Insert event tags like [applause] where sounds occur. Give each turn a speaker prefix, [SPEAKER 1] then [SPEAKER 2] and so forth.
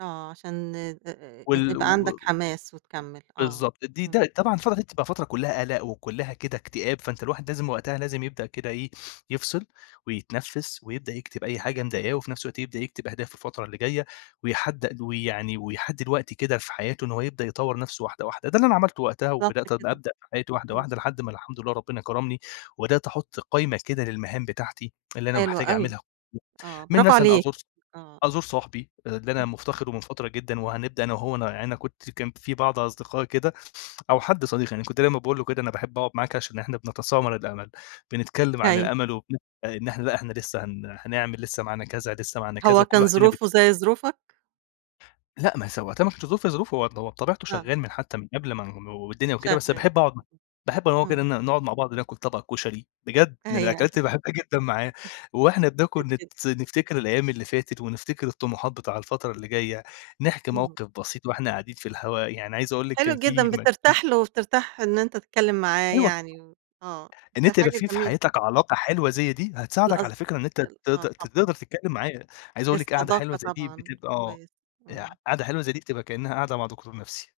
[SPEAKER 1] آه، عشان آآ
[SPEAKER 2] وال و
[SPEAKER 1] يبقى عندك حماس وتكمّل. آه.
[SPEAKER 2] بالضبط، دي
[SPEAKER 1] إمم.
[SPEAKER 2] ده طبعًا الفترة بتبقى فترة كلّها قلَق وكلّها كده إكتئاب، فأنت الواحد لازم وقتها، لازم يبدأ كده إيه يفصِل ويتنفِّس ويبدأ يكتِب أي حاجة مضايقاه وفي نفْس الوقت يبدأ يكتب أهدافه الفترة اللي جاية ويحدّ ويعني، ويحدّد الوقت كده في حياته إن هو يبدأ يطوّر نفْسه واحدة، واحدة، ده اللي أنا عملته وقتها
[SPEAKER 1] بالضبط
[SPEAKER 2] وبدأت
[SPEAKER 1] كده،
[SPEAKER 2] أبدأ في حياتي واحدة،
[SPEAKER 1] إمم.
[SPEAKER 2] واحدة، لحد ما الحمد لله ربنا كرَمني وبدأت أحُط قايمة كده للمهام بتاعتي اللي أنا
[SPEAKER 1] حلوة
[SPEAKER 2] محتاج
[SPEAKER 1] أوي.
[SPEAKER 2] أعملها
[SPEAKER 1] آه،
[SPEAKER 2] [unintelligible] منها مثلًا
[SPEAKER 1] برافوعليك.
[SPEAKER 2] أزور ص
[SPEAKER 1] آه.
[SPEAKER 2] أزور صاحبي اللي أنا
[SPEAKER 1] إمم.
[SPEAKER 2] مفتقِده من فترة جدًا، وهنبدأ أنا وهو ن أنا كنت كان في بعض أصدقاء كده، أو حد صديق يعني كنت دايمًا باقول له كده، أنا باحب أقعُد معاك عشان إحنا بنتسامر الأمل، بنتكلّم عن
[SPEAKER 1] أيوه.
[SPEAKER 2] الأمل وبن إن إحنا لأ، إحنا لسه هن هنعمل لسه معانا كذا، لسه معانا كذا،
[SPEAKER 1] هو
[SPEAKER 2] وكل
[SPEAKER 1] كان
[SPEAKER 2] واحد فين بي
[SPEAKER 1] ظروفه زي ظروفك؟
[SPEAKER 2] لأ ما هي س وقتها ما كانش ظروف ظروفه هو بطبيعته
[SPEAKER 1] آه.
[SPEAKER 2] شغّال من حتى من قبل ما ن والدنيا وكده، بس
[SPEAKER 1] شغّال.
[SPEAKER 2] باحب أقعُد مع باحب أنا وهو كده
[SPEAKER 1] إمم.
[SPEAKER 2] نقعُد مع بعض ناكل طبَق كُشري، بجد، من
[SPEAKER 1] أيوه.
[SPEAKER 2] الأكلات اللي باحبها جدًا معاه،
[SPEAKER 1] [chuckles]
[SPEAKER 2] وإحنا بناكل نت
[SPEAKER 1] [unintelligible]
[SPEAKER 2] نفتكر الأيام اللي فاتت ونفتكر الطموحات بتاع الفترة اللي جاية، نحكي
[SPEAKER 1] اهم.
[SPEAKER 2] موقِف بسيط وإحنا قاعدين في الهوا، يعني عايز أقول لِك
[SPEAKER 1] حلو
[SPEAKER 2] كان في
[SPEAKER 1] جدًا،
[SPEAKER 2] م [unintelligible]
[SPEAKER 1] بترتاح له وبترتاح إن أنت تتكلّم معاه
[SPEAKER 2] أيوه طبعًا،
[SPEAKER 1] يعني. آه،
[SPEAKER 2] إن
[SPEAKER 1] ده
[SPEAKER 2] أنت يبقى
[SPEAKER 1] حاجة
[SPEAKER 2] في في
[SPEAKER 1] جميلة.
[SPEAKER 2] حياتك علاقة حلوة زي دي هتساعدك
[SPEAKER 1] الأصد
[SPEAKER 2] على فكرة إن أنت ت ت
[SPEAKER 1] آه
[SPEAKER 2] تقدَر
[SPEAKER 1] طبعًا.
[SPEAKER 2] تتكلّم معاه. عايز أقول لِك قعدة حلوة
[SPEAKER 1] الصداقة
[SPEAKER 2] زي دي
[SPEAKER 1] طبعًا.
[SPEAKER 2] بتبقى
[SPEAKER 1] كويس.
[SPEAKER 2] أ
[SPEAKER 1] إمم.
[SPEAKER 2] قعدة حلوة زي دي بتبقى كأنها قعدة مع دكتور نفْسي.